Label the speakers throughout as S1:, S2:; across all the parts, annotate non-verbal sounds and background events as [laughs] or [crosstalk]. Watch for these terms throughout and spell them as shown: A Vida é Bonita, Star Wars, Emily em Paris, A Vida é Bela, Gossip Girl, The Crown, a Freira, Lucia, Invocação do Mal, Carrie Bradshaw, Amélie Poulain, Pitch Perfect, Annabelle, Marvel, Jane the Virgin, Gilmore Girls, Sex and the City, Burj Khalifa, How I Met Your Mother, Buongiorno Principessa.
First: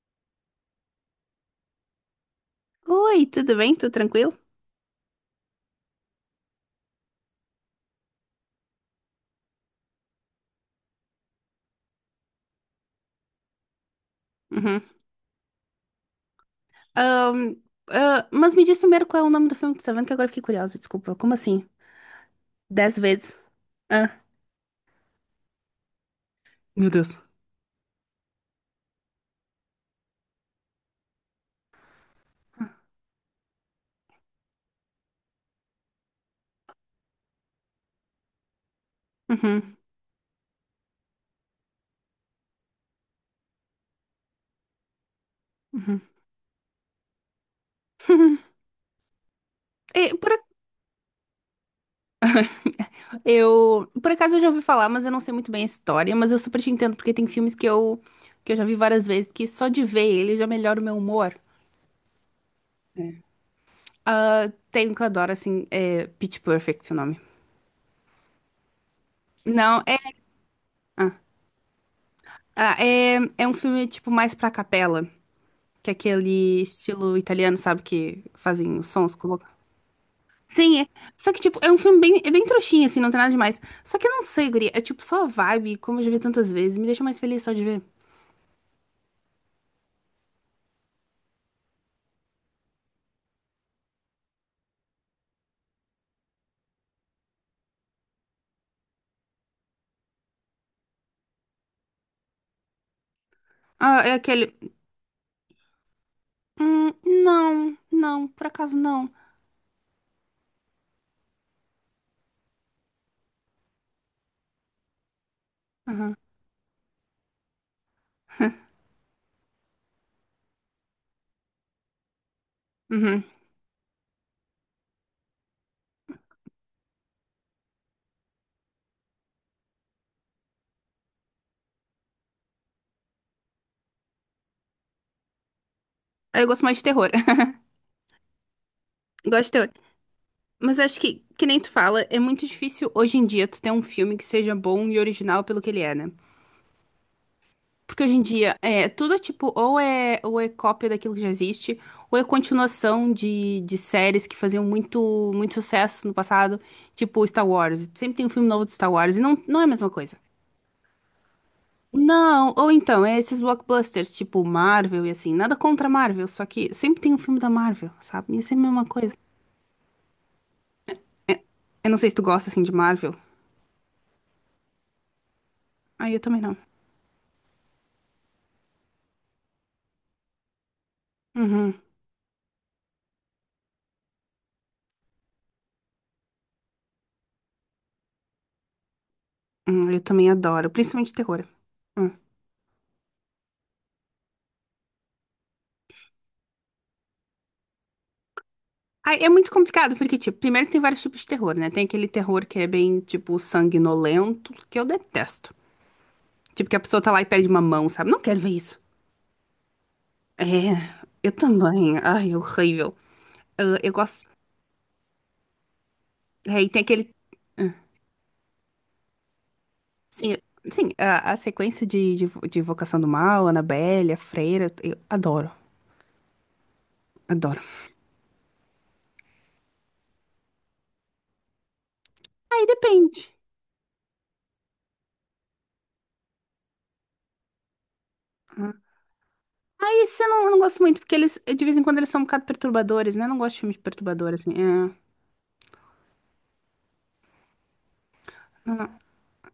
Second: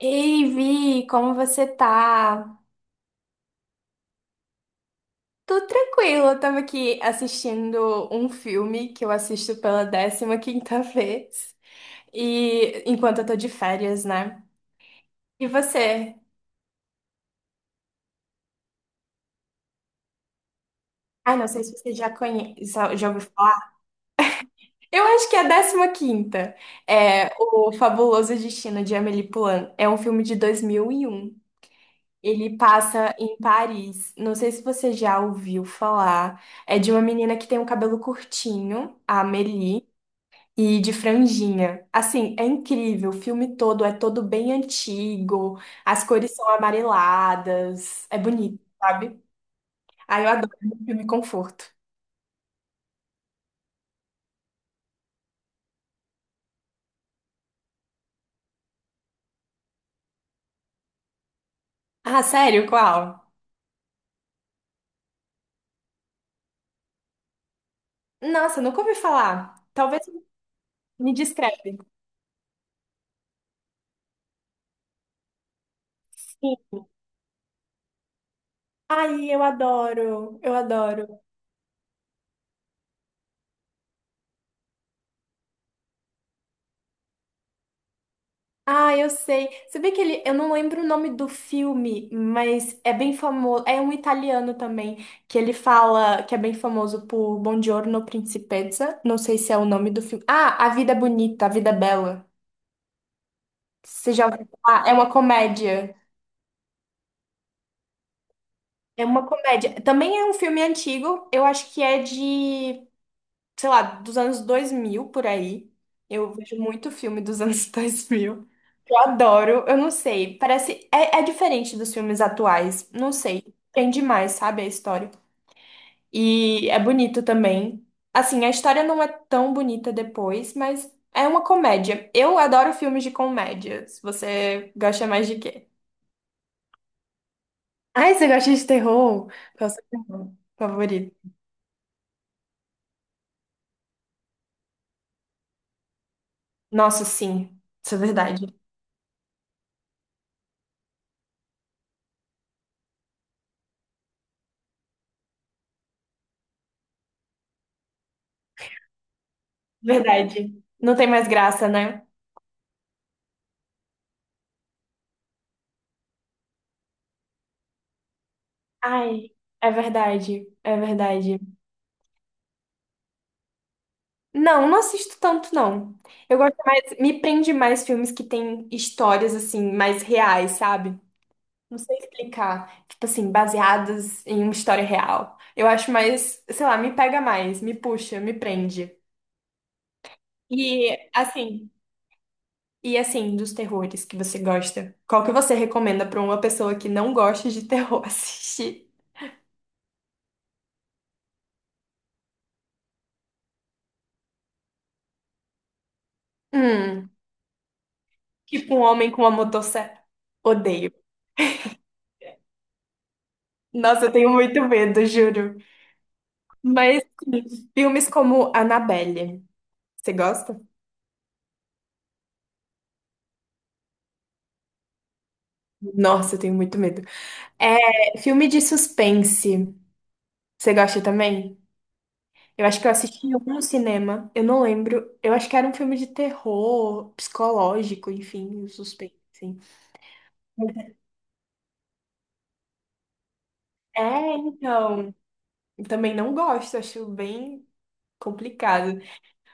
S1: Ei, Vi, como você tá?
S2: Oi, tudo bem? Tudo tranquilo?
S1: Tô tranquila, eu tava aqui assistindo um filme que eu assisto pela décima quinta [laughs] vez, e enquanto eu tô de férias, né?
S2: Uhum.
S1: E você?
S2: Ahn, ah, mas me diz primeiro qual é o nome do filme que você tá vendo, que agora eu fiquei curiosa, desculpa. Como
S1: Ai, não sei
S2: assim?
S1: se você já conhece, já
S2: Dez
S1: já ouviu
S2: vezes.
S1: falar.
S2: Ah.
S1: Eu acho que é a décima quinta.
S2: Meu Deus.
S1: É O Fabuloso Destino de Amélie Poulain. É um filme de 2001. Ele passa em Paris. Não sei se você já ouviu falar. É de uma menina que tem um cabelo curtinho, a
S2: Uhum,
S1: Amélie. E de franjinha. Assim, é incrível. O filme todo é todo bem antigo.
S2: uhum.
S1: As cores são amareladas. É bonito,
S2: [laughs]
S1: sabe?
S2: E,
S1: Ah, eu
S2: por, ac-
S1: adoro filme conforto.
S2: eu, por acaso eu já ouvi falar, mas eu não sei muito bem a história, mas eu super te entendo, porque tem filmes que eu já vi várias vezes, que só de ver ele já melhora o meu humor.
S1: Ah, sério? Qual?
S2: Ah, tem um que eu adoro, assim, é Pitch Perfect, o nome.
S1: Nossa, nunca ouvi falar.
S2: Não, é,
S1: Talvez me descreve.
S2: ah, é, é um filme, tipo, mais pra capela. Que é
S1: Sim.
S2: aquele estilo italiano, sabe? Que fazem os sons com a
S1: Ai, eu
S2: boca.
S1: adoro. Eu
S2: Sim, é.
S1: adoro.
S2: Só que, tipo, é um filme é bem trouxinha, assim, não tem nada demais. Só que eu não sei, guria. É, tipo, só a vibe, como eu já vi tantas vezes. Me deixa mais feliz só de ver.
S1: Ah, eu sei. Você vê que ele, eu não lembro o nome do filme, mas é bem famoso. É um italiano também, que ele fala que é bem famoso por Buongiorno Principessa. Não sei se é o nome do filme. Ah, A Vida é Bonita, A Vida é Bela.
S2: Ah, é
S1: Você já ouviu
S2: aquele.
S1: falar? É uma comédia.
S2: Não, não, por acaso
S1: É
S2: não.
S1: uma comédia. Também é um filme antigo. Eu acho que é de, sei lá, dos anos 2000 por aí.
S2: Aham,
S1: Eu vejo muito filme dos anos [laughs] dois mil. Eu adoro, eu não sei, parece, é diferente dos filmes atuais, não
S2: uhum.
S1: sei, prende mais, sabe, a história. E é bonito também. Assim, a história não é tão bonita depois, mas é uma comédia. Eu adoro filmes de comédia. Se você gosta mais de quê?
S2: Aí eu gosto mais de terror.
S1: Ai, você gosta de
S2: [laughs]
S1: terror?
S2: Gosto de
S1: Qual
S2: terror.
S1: é o seu terror
S2: Mas acho
S1: favorito?
S2: que nem tu fala, é muito difícil hoje em dia tu ter um filme que seja bom e original pelo que ele é, né?
S1: Nossa, sim, isso é
S2: Porque hoje em
S1: verdade.
S2: dia é tudo tipo, ou é cópia daquilo que já existe, ou é continuação de séries que faziam muito, muito sucesso no passado, tipo Star Wars. Sempre tem um filme novo de Star Wars e não, não é a mesma coisa.
S1: Verdade. Não tem mais graça, né?
S2: Não, ou então, é esses blockbusters, tipo Marvel e assim, nada contra Marvel, só que sempre tem um filme da Marvel, sabe? E é sempre a mesma coisa.
S1: Ai, é verdade, é verdade.
S2: É, eu não sei se tu gosta assim de Marvel.
S1: Não, não assisto tanto, não.
S2: Ah, eu
S1: Eu
S2: também não.
S1: gosto mais, me prende mais filmes que têm histórias, assim, mais reais, sabe? Não
S2: Uhum.
S1: sei explicar. Tipo assim, baseadas em uma história real. Eu acho mais, sei lá, me pega mais, me puxa, me prende.
S2: Eu também adoro,
S1: E,
S2: principalmente terror.
S1: assim,
S2: Hum.
S1: e assim, dos terrores que você gosta, qual que você recomenda pra uma pessoa que não gosta de terror [laughs] assistir?
S2: Ah, é muito complicado, porque, tipo, primeiro que tem vários tipos de terror, né? Tem aquele terror que é bem, tipo, sanguinolento, que eu detesto. Tipo, que a pessoa tá
S1: Hum,
S2: lá e perde uma mão, sabe? Não quero ver
S1: tipo
S2: isso.
S1: um homem com uma motosserra.
S2: É,
S1: Odeio.
S2: eu também. Ai, é horrível. Ah, eu
S1: Nossa, eu
S2: gosto.
S1: tenho muito medo, juro.
S2: É, e tem
S1: Mas
S2: aquele.
S1: filmes como Annabelle, você
S2: Sim,
S1: gosta?
S2: sim, a sequência de Invocação do Mal, Annabelle, a Freira, eu adoro,
S1: Nossa, eu tenho muito medo.
S2: adoro.
S1: É, filme de suspense, você gosta também? Eu
S2: Aí
S1: acho que eu assisti
S2: depende.
S1: em algum cinema, eu não lembro. Eu acho que era um filme de terror, psicológico, enfim, um suspense, assim.
S2: Aí isso eu não gosto muito, porque eles, de vez em quando, eles são um bocado perturbadores, né? Eu não gosto de filmes
S1: É,
S2: perturbadores, assim. É.
S1: então, eu também não gosto, acho bem complicado.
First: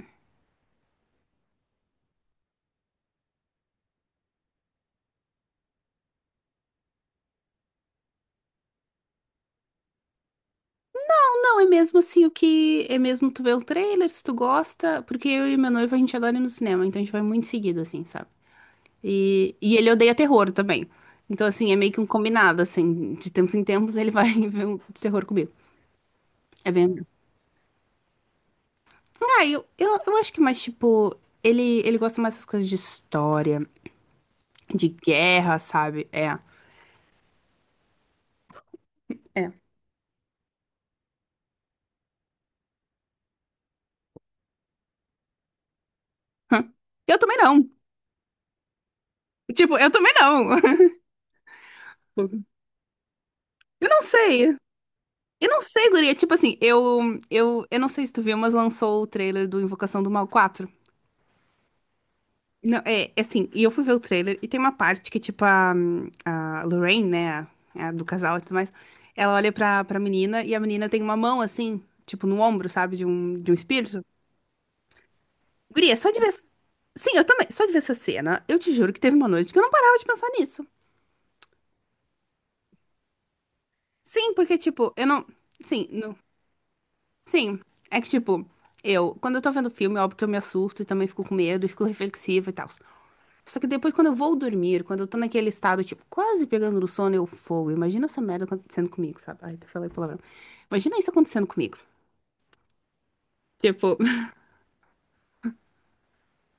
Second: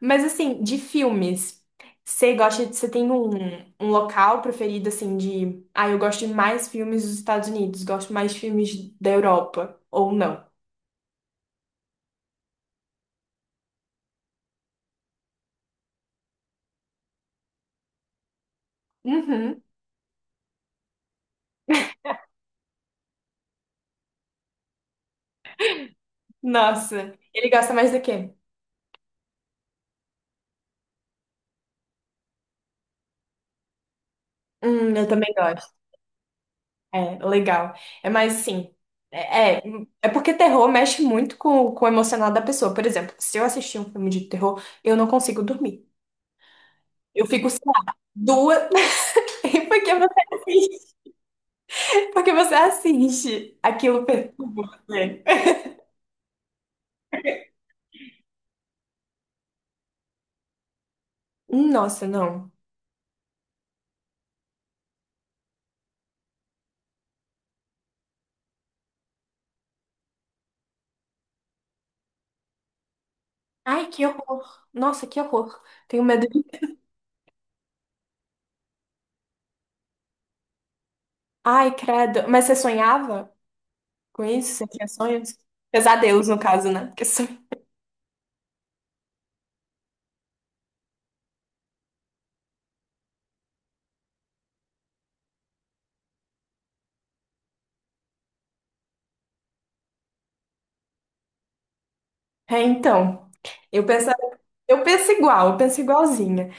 S1: Mas assim, de filmes, você gosta, você tem um local preferido assim de, ah, eu gosto de mais filmes dos Estados Unidos, gosto mais de filmes da Europa ou não?
S2: Não, é mesmo assim o que. É mesmo tu vê o trailer, se tu gosta. Porque eu e meu noivo a gente adora ir no cinema, então a gente vai muito seguido, assim, sabe? E,
S1: Uhum.
S2: e ele odeia terror também. Então, assim, é meio que um combinado, assim. De tempos em tempos ele vai [laughs] ver um de terror comigo. É bem.
S1: Nossa, ele gosta mais do quê?
S2: Ah, eu acho que mais, tipo. Ele gosta mais das coisas de história, de
S1: Eu também
S2: guerra,
S1: gosto.
S2: sabe? É.
S1: É, legal. É mais assim,
S2: É.
S1: é, é, é porque terror mexe muito com o emocional da pessoa. Por exemplo, se eu assistir um filme de terror, eu não consigo dormir.
S2: Hã? Eu
S1: Eu
S2: também
S1: fico, sei
S2: não.
S1: lá, duas. [laughs]
S2: Tipo, eu
S1: Porque
S2: também
S1: você
S2: não. [laughs]
S1: assiste, porque você assiste
S2: Eu não
S1: aquilo.
S2: sei.
S1: É.
S2: Eu não sei, guria. Tipo assim, eu não sei se tu viu, mas lançou o trailer do Invocação do Mal 4.
S1: Nossa, não.
S2: Não, é assim, e eu fui ver o trailer e tem uma parte que, tipo, a Lorraine, né, é a do casal e tudo mais, ela olha pra menina e a menina tem uma mão, assim, tipo, no ombro, sabe, de um
S1: Ai,
S2: espírito.
S1: que horror. Nossa, que horror.
S2: Guria,
S1: Tenho
S2: só de
S1: medo
S2: ver.
S1: de.
S2: Sim, eu também, só de ver essa cena, eu te juro que teve uma noite que eu não parava de pensar nisso.
S1: Ai, credo. Mas você sonhava com
S2: Sim,
S1: isso?
S2: porque,
S1: Você tinha
S2: tipo, eu não.
S1: sonhos?
S2: Sim,
S1: Pesadelos, no caso, né? Porque sonho.
S2: sim, é que tipo, eu, quando eu tô vendo filme, óbvio que eu me assusto e também fico com medo e fico reflexiva e tal. Só que depois, quando eu vou dormir, quando eu tô naquele estado, tipo, quase pegando no sono, eu fogo. Imagina essa merda acontecendo comigo, sabe? Ai, até falei palavrão. Imagina isso acontecendo comigo.
S1: É, então. Eu
S2: Tipo, [laughs]
S1: penso, eu penso igualzinha.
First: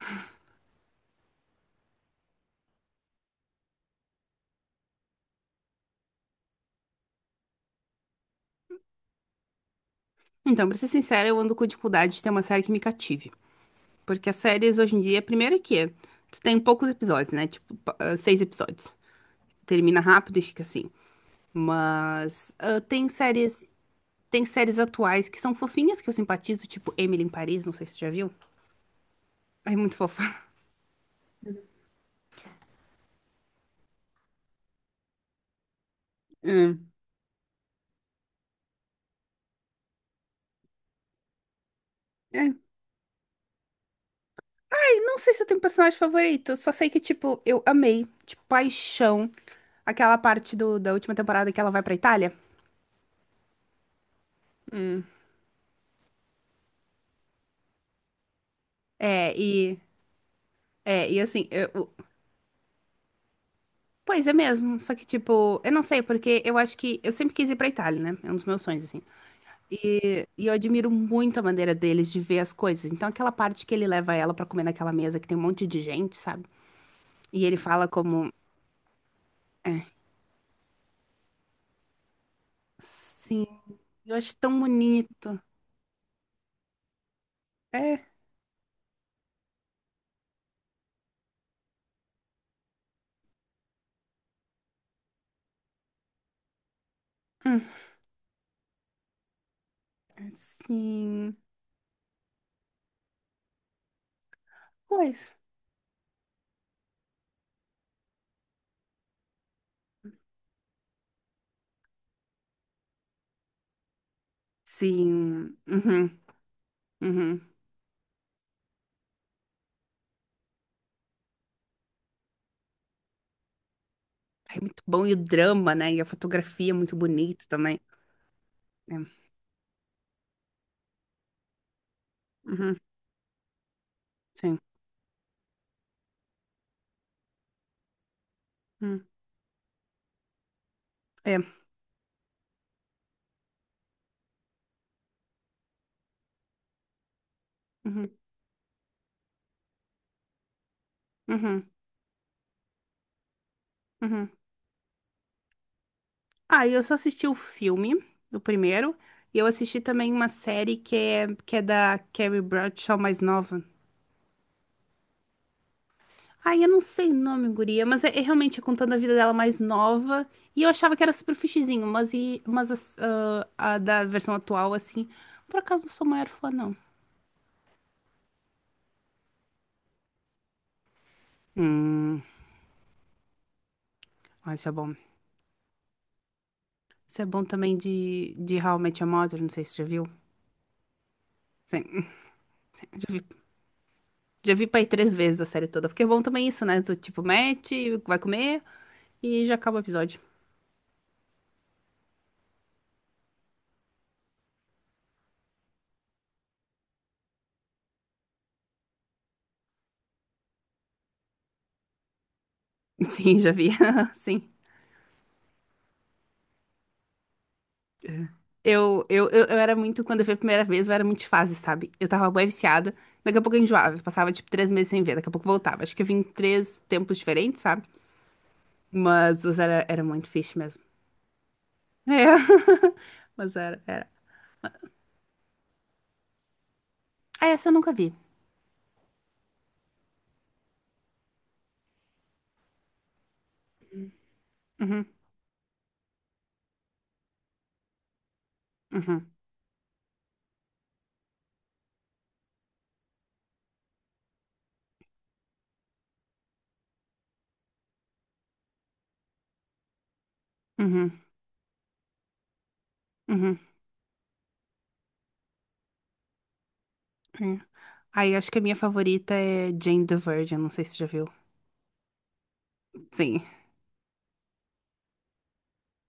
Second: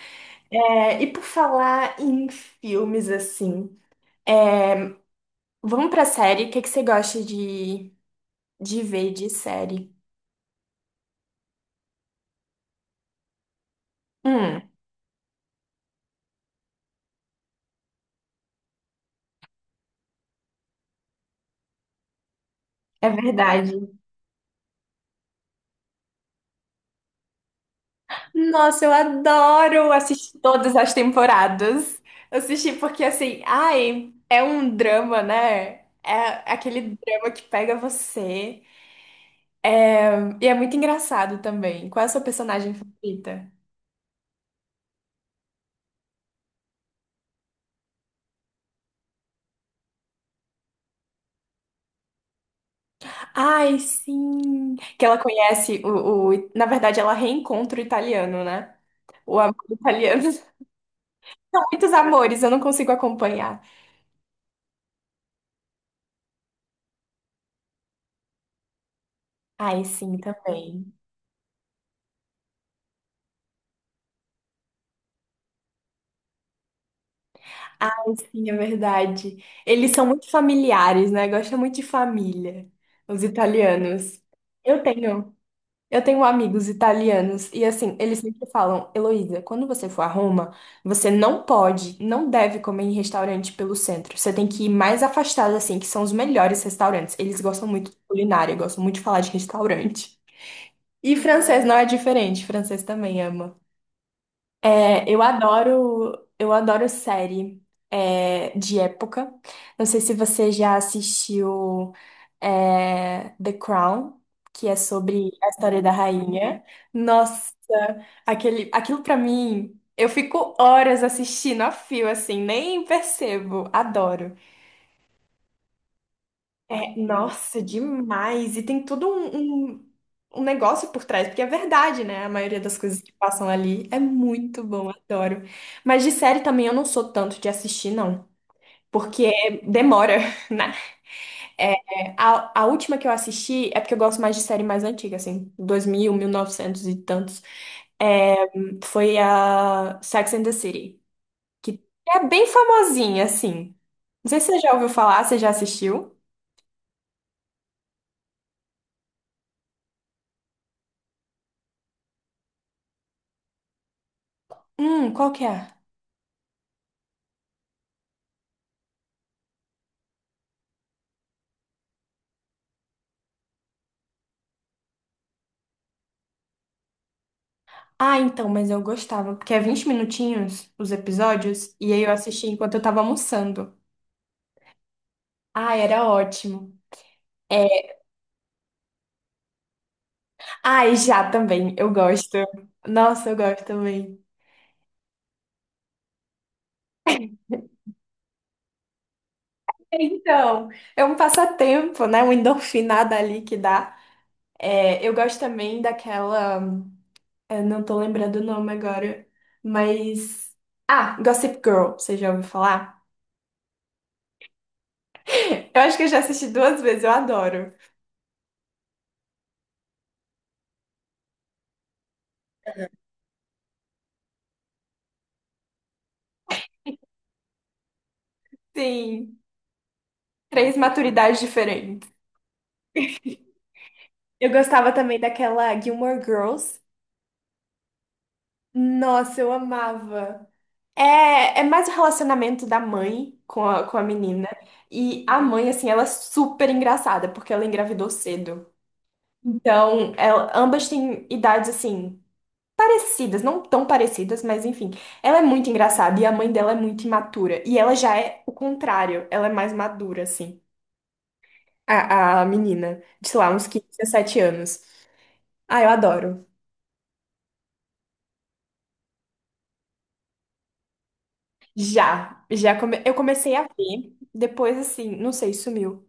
S1: É, e por falar em filmes assim, vamos pra série. O que que você gosta de ver de série?
S2: então, pra ser sincera, eu ando com dificuldade de ter uma série que me cative. Porque as
S1: Hum,
S2: séries hoje em dia, primeiro é que tu tem poucos episódios, né? Tipo, seis episódios. Termina rápido e fica assim. Mas ah, tem
S1: é
S2: séries
S1: verdade.
S2: Tem séries atuais que são fofinhas, que eu simpatizo, tipo Emily em Paris, não sei se você já viu.
S1: Nossa, eu
S2: É
S1: adoro
S2: muito
S1: assistir
S2: fofa.
S1: todas as temporadas. Eu assisti porque, assim, ai, é um drama, né? É
S2: Hum.
S1: aquele drama que pega você. É, e é muito engraçado também. Qual é a sua
S2: É.
S1: personagem favorita?
S2: E não sei se eu tenho personagem favorito, só sei que, tipo, eu amei, tipo, paixão, aquela parte da última temporada que ela vai pra Itália.
S1: Ai, sim!
S2: Hum.
S1: Que ela conhece o... Na verdade, ela reencontra o italiano, né?
S2: É,
S1: O amor
S2: e.
S1: italiano. [laughs] São
S2: É, e assim,
S1: muitos amores, eu não consigo acompanhar.
S2: pois é mesmo, só que, tipo, eu não sei, porque eu acho que eu sempre quis ir pra Itália, né? É um dos meus sonhos, assim.
S1: Ai, sim,
S2: E eu admiro
S1: também.
S2: muito a maneira deles de ver as coisas. Então, aquela parte que ele leva ela pra comer naquela mesa que tem um monte de gente, sabe? E ele fala
S1: Ah,
S2: como.
S1: sim, é verdade.
S2: É,
S1: Eles são muito familiares, né? Gostam muito de família, os
S2: sim, eu
S1: italianos.
S2: acho tão
S1: Eu tenho,
S2: bonito.
S1: eu tenho amigos italianos e assim,
S2: É,
S1: eles sempre falam, Heloísa, quando você for a Roma, você não pode, não deve comer em restaurante pelo centro. Você tem que ir mais afastado, assim, que são os melhores restaurantes. Eles
S2: hum,
S1: gostam muito de culinária, gostam muito de falar de restaurante. E
S2: assim,
S1: francês não é diferente, francês também ama. É,
S2: pois.
S1: eu adoro série, é, de época. Não sei se você já assistiu, é, The Crown, que é sobre a
S2: Sim,
S1: história da
S2: uhum,
S1: rainha.
S2: uhum.
S1: Nossa, aquele, aquilo pra mim, eu fico horas assistindo a fio, assim, nem percebo. Adoro.
S2: Ai, muito bom, e o drama, né? E a fotografia é muito
S1: É,
S2: bonita
S1: nossa,
S2: também.
S1: demais. E tem
S2: É,
S1: todo um negócio por trás, porque é verdade, né? A maioria
S2: uhum,
S1: das coisas que passam ali é
S2: sim,
S1: muito bom, adoro. Mas de série também eu não sou tanto de assistir, não.
S2: hum,
S1: Porque demora, [laughs] né?
S2: é,
S1: É, a última que eu assisti é porque eu gosto mais de série mais antiga, assim, 2000, novecentos e tantos.
S2: uhum,
S1: É, foi a Sex and the City,
S2: uhum,
S1: que é bem famosinha, assim.
S2: uhum.
S1: Não sei se você já ouviu falar, você já assistiu?
S2: Ah, e eu só assisti o filme, o primeiro, e eu assisti também uma série que é da Carrie Bradshaw mais nova.
S1: Qual que é?
S2: Ai, eu não sei o nome, guria, mas é realmente contando a vida dela mais nova. E eu achava que era super fichezinho, mas, a da versão atual, assim, por acaso não sou maior fã, não.
S1: Ah, então, mas eu gostava, porque é 20 minutinhos os episódios, e aí eu
S2: Hum,
S1: assisti enquanto eu tava almoçando.
S2: ah, isso é bom.
S1: Ah, era ótimo.
S2: Isso é bom também
S1: É.
S2: de How I Met Your Mother, não sei se você já viu.
S1: Ah, e já também, eu
S2: Sim,
S1: gosto.
S2: [laughs] já vi,
S1: Nossa, eu gosto também.
S2: já vi pra ir três vezes a série toda, porque é bom também isso, né? Do tipo, mete, vai comer e já acaba o episódio.
S1: Então, é um passatempo, né? Uma endorfinada ali que dá. É, eu gosto também daquela. Eu não tô lembrando o nome agora, mas. Ah, Gossip Girl, você já ouviu
S2: [laughs]
S1: falar?
S2: Sim, já vi. [laughs] Sim.
S1: [laughs] Eu acho que eu já assisti duas vezes, eu adoro.
S2: Eu era muito, quando eu vi a primeira vez, eu era muito de fase, sabe? Eu tava bem viciada, daqui a pouco eu enjoava, eu passava tipo 3 meses sem ver, daqui a pouco voltava. Acho que eu vim em três tempos diferentes, sabe?
S1: Sim,
S2: Mas era muito fixe
S1: três
S2: mesmo.
S1: maturidades diferentes.
S2: É, [laughs] mas era.
S1: Eu gostava também daquela Gilmore Girls.
S2: Ah, essa eu nunca vi.
S1: Nossa, eu amava. É, é mais o relacionamento da mãe com a menina.
S2: Uhum,
S1: E a mãe, assim, ela é super engraçada, porque ela engravidou cedo.
S2: uhum,
S1: Então, ela- ambas têm idades, assim, parecidas. Não tão parecidas, mas enfim. Ela é muito engraçada e a mãe dela é muito imatura. E ela já é o contrário. Ela é mais madura, assim,
S2: uhum,
S1: a menina. De, sei lá,
S2: uhum,
S1: uns 15, 17 anos. Ah, eu adoro.
S2: uhum. Aí acho que a minha favorita é Jane the Virgin, não sei se você já viu.
S1: Já, já come... eu
S2: Sim.
S1: comecei a ver, depois assim, não sei, sumiu.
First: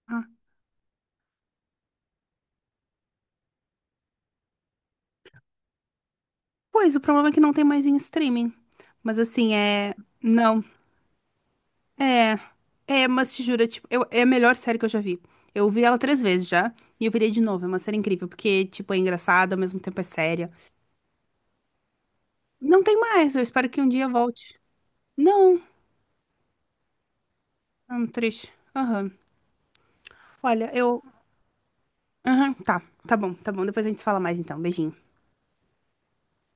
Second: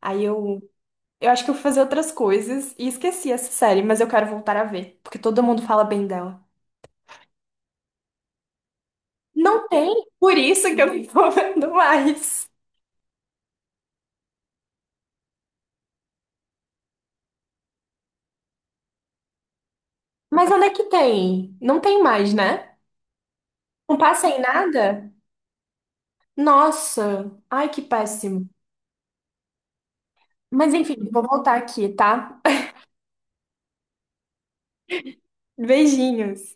S1: Aí
S2: Ah,
S1: eu acho que eu fui fazer outras coisas e esqueci essa série, mas eu quero voltar a ver, porque todo mundo fala bem dela.
S2: pois, o problema é que não tem mais em streaming. Mas assim,
S1: Não tem,
S2: é.
S1: por
S2: Não.
S1: isso que eu não tô [laughs] vendo
S2: É,
S1: mais.
S2: é, mas te juro, é tipo, é a melhor série que eu já vi. Eu vi ela três vezes já, e eu virei de novo. É uma série incrível, porque, tipo, é engraçada, ao mesmo tempo é séria.
S1: Mas onde é que tem? Não tem mais, né?
S2: Não tem mais, eu espero que um
S1: Não
S2: dia
S1: passa em
S2: volte.
S1: nada?
S2: Não,
S1: Nossa, ai que
S2: é um
S1: péssimo.
S2: triste. Aham. Olha,
S1: Mas enfim,
S2: eu.
S1: vou voltar aqui, tá?
S2: Aham, tá, tá bom, tá bom. Depois a gente se fala mais então. Beijinho.
S1: [laughs] Beijinhos.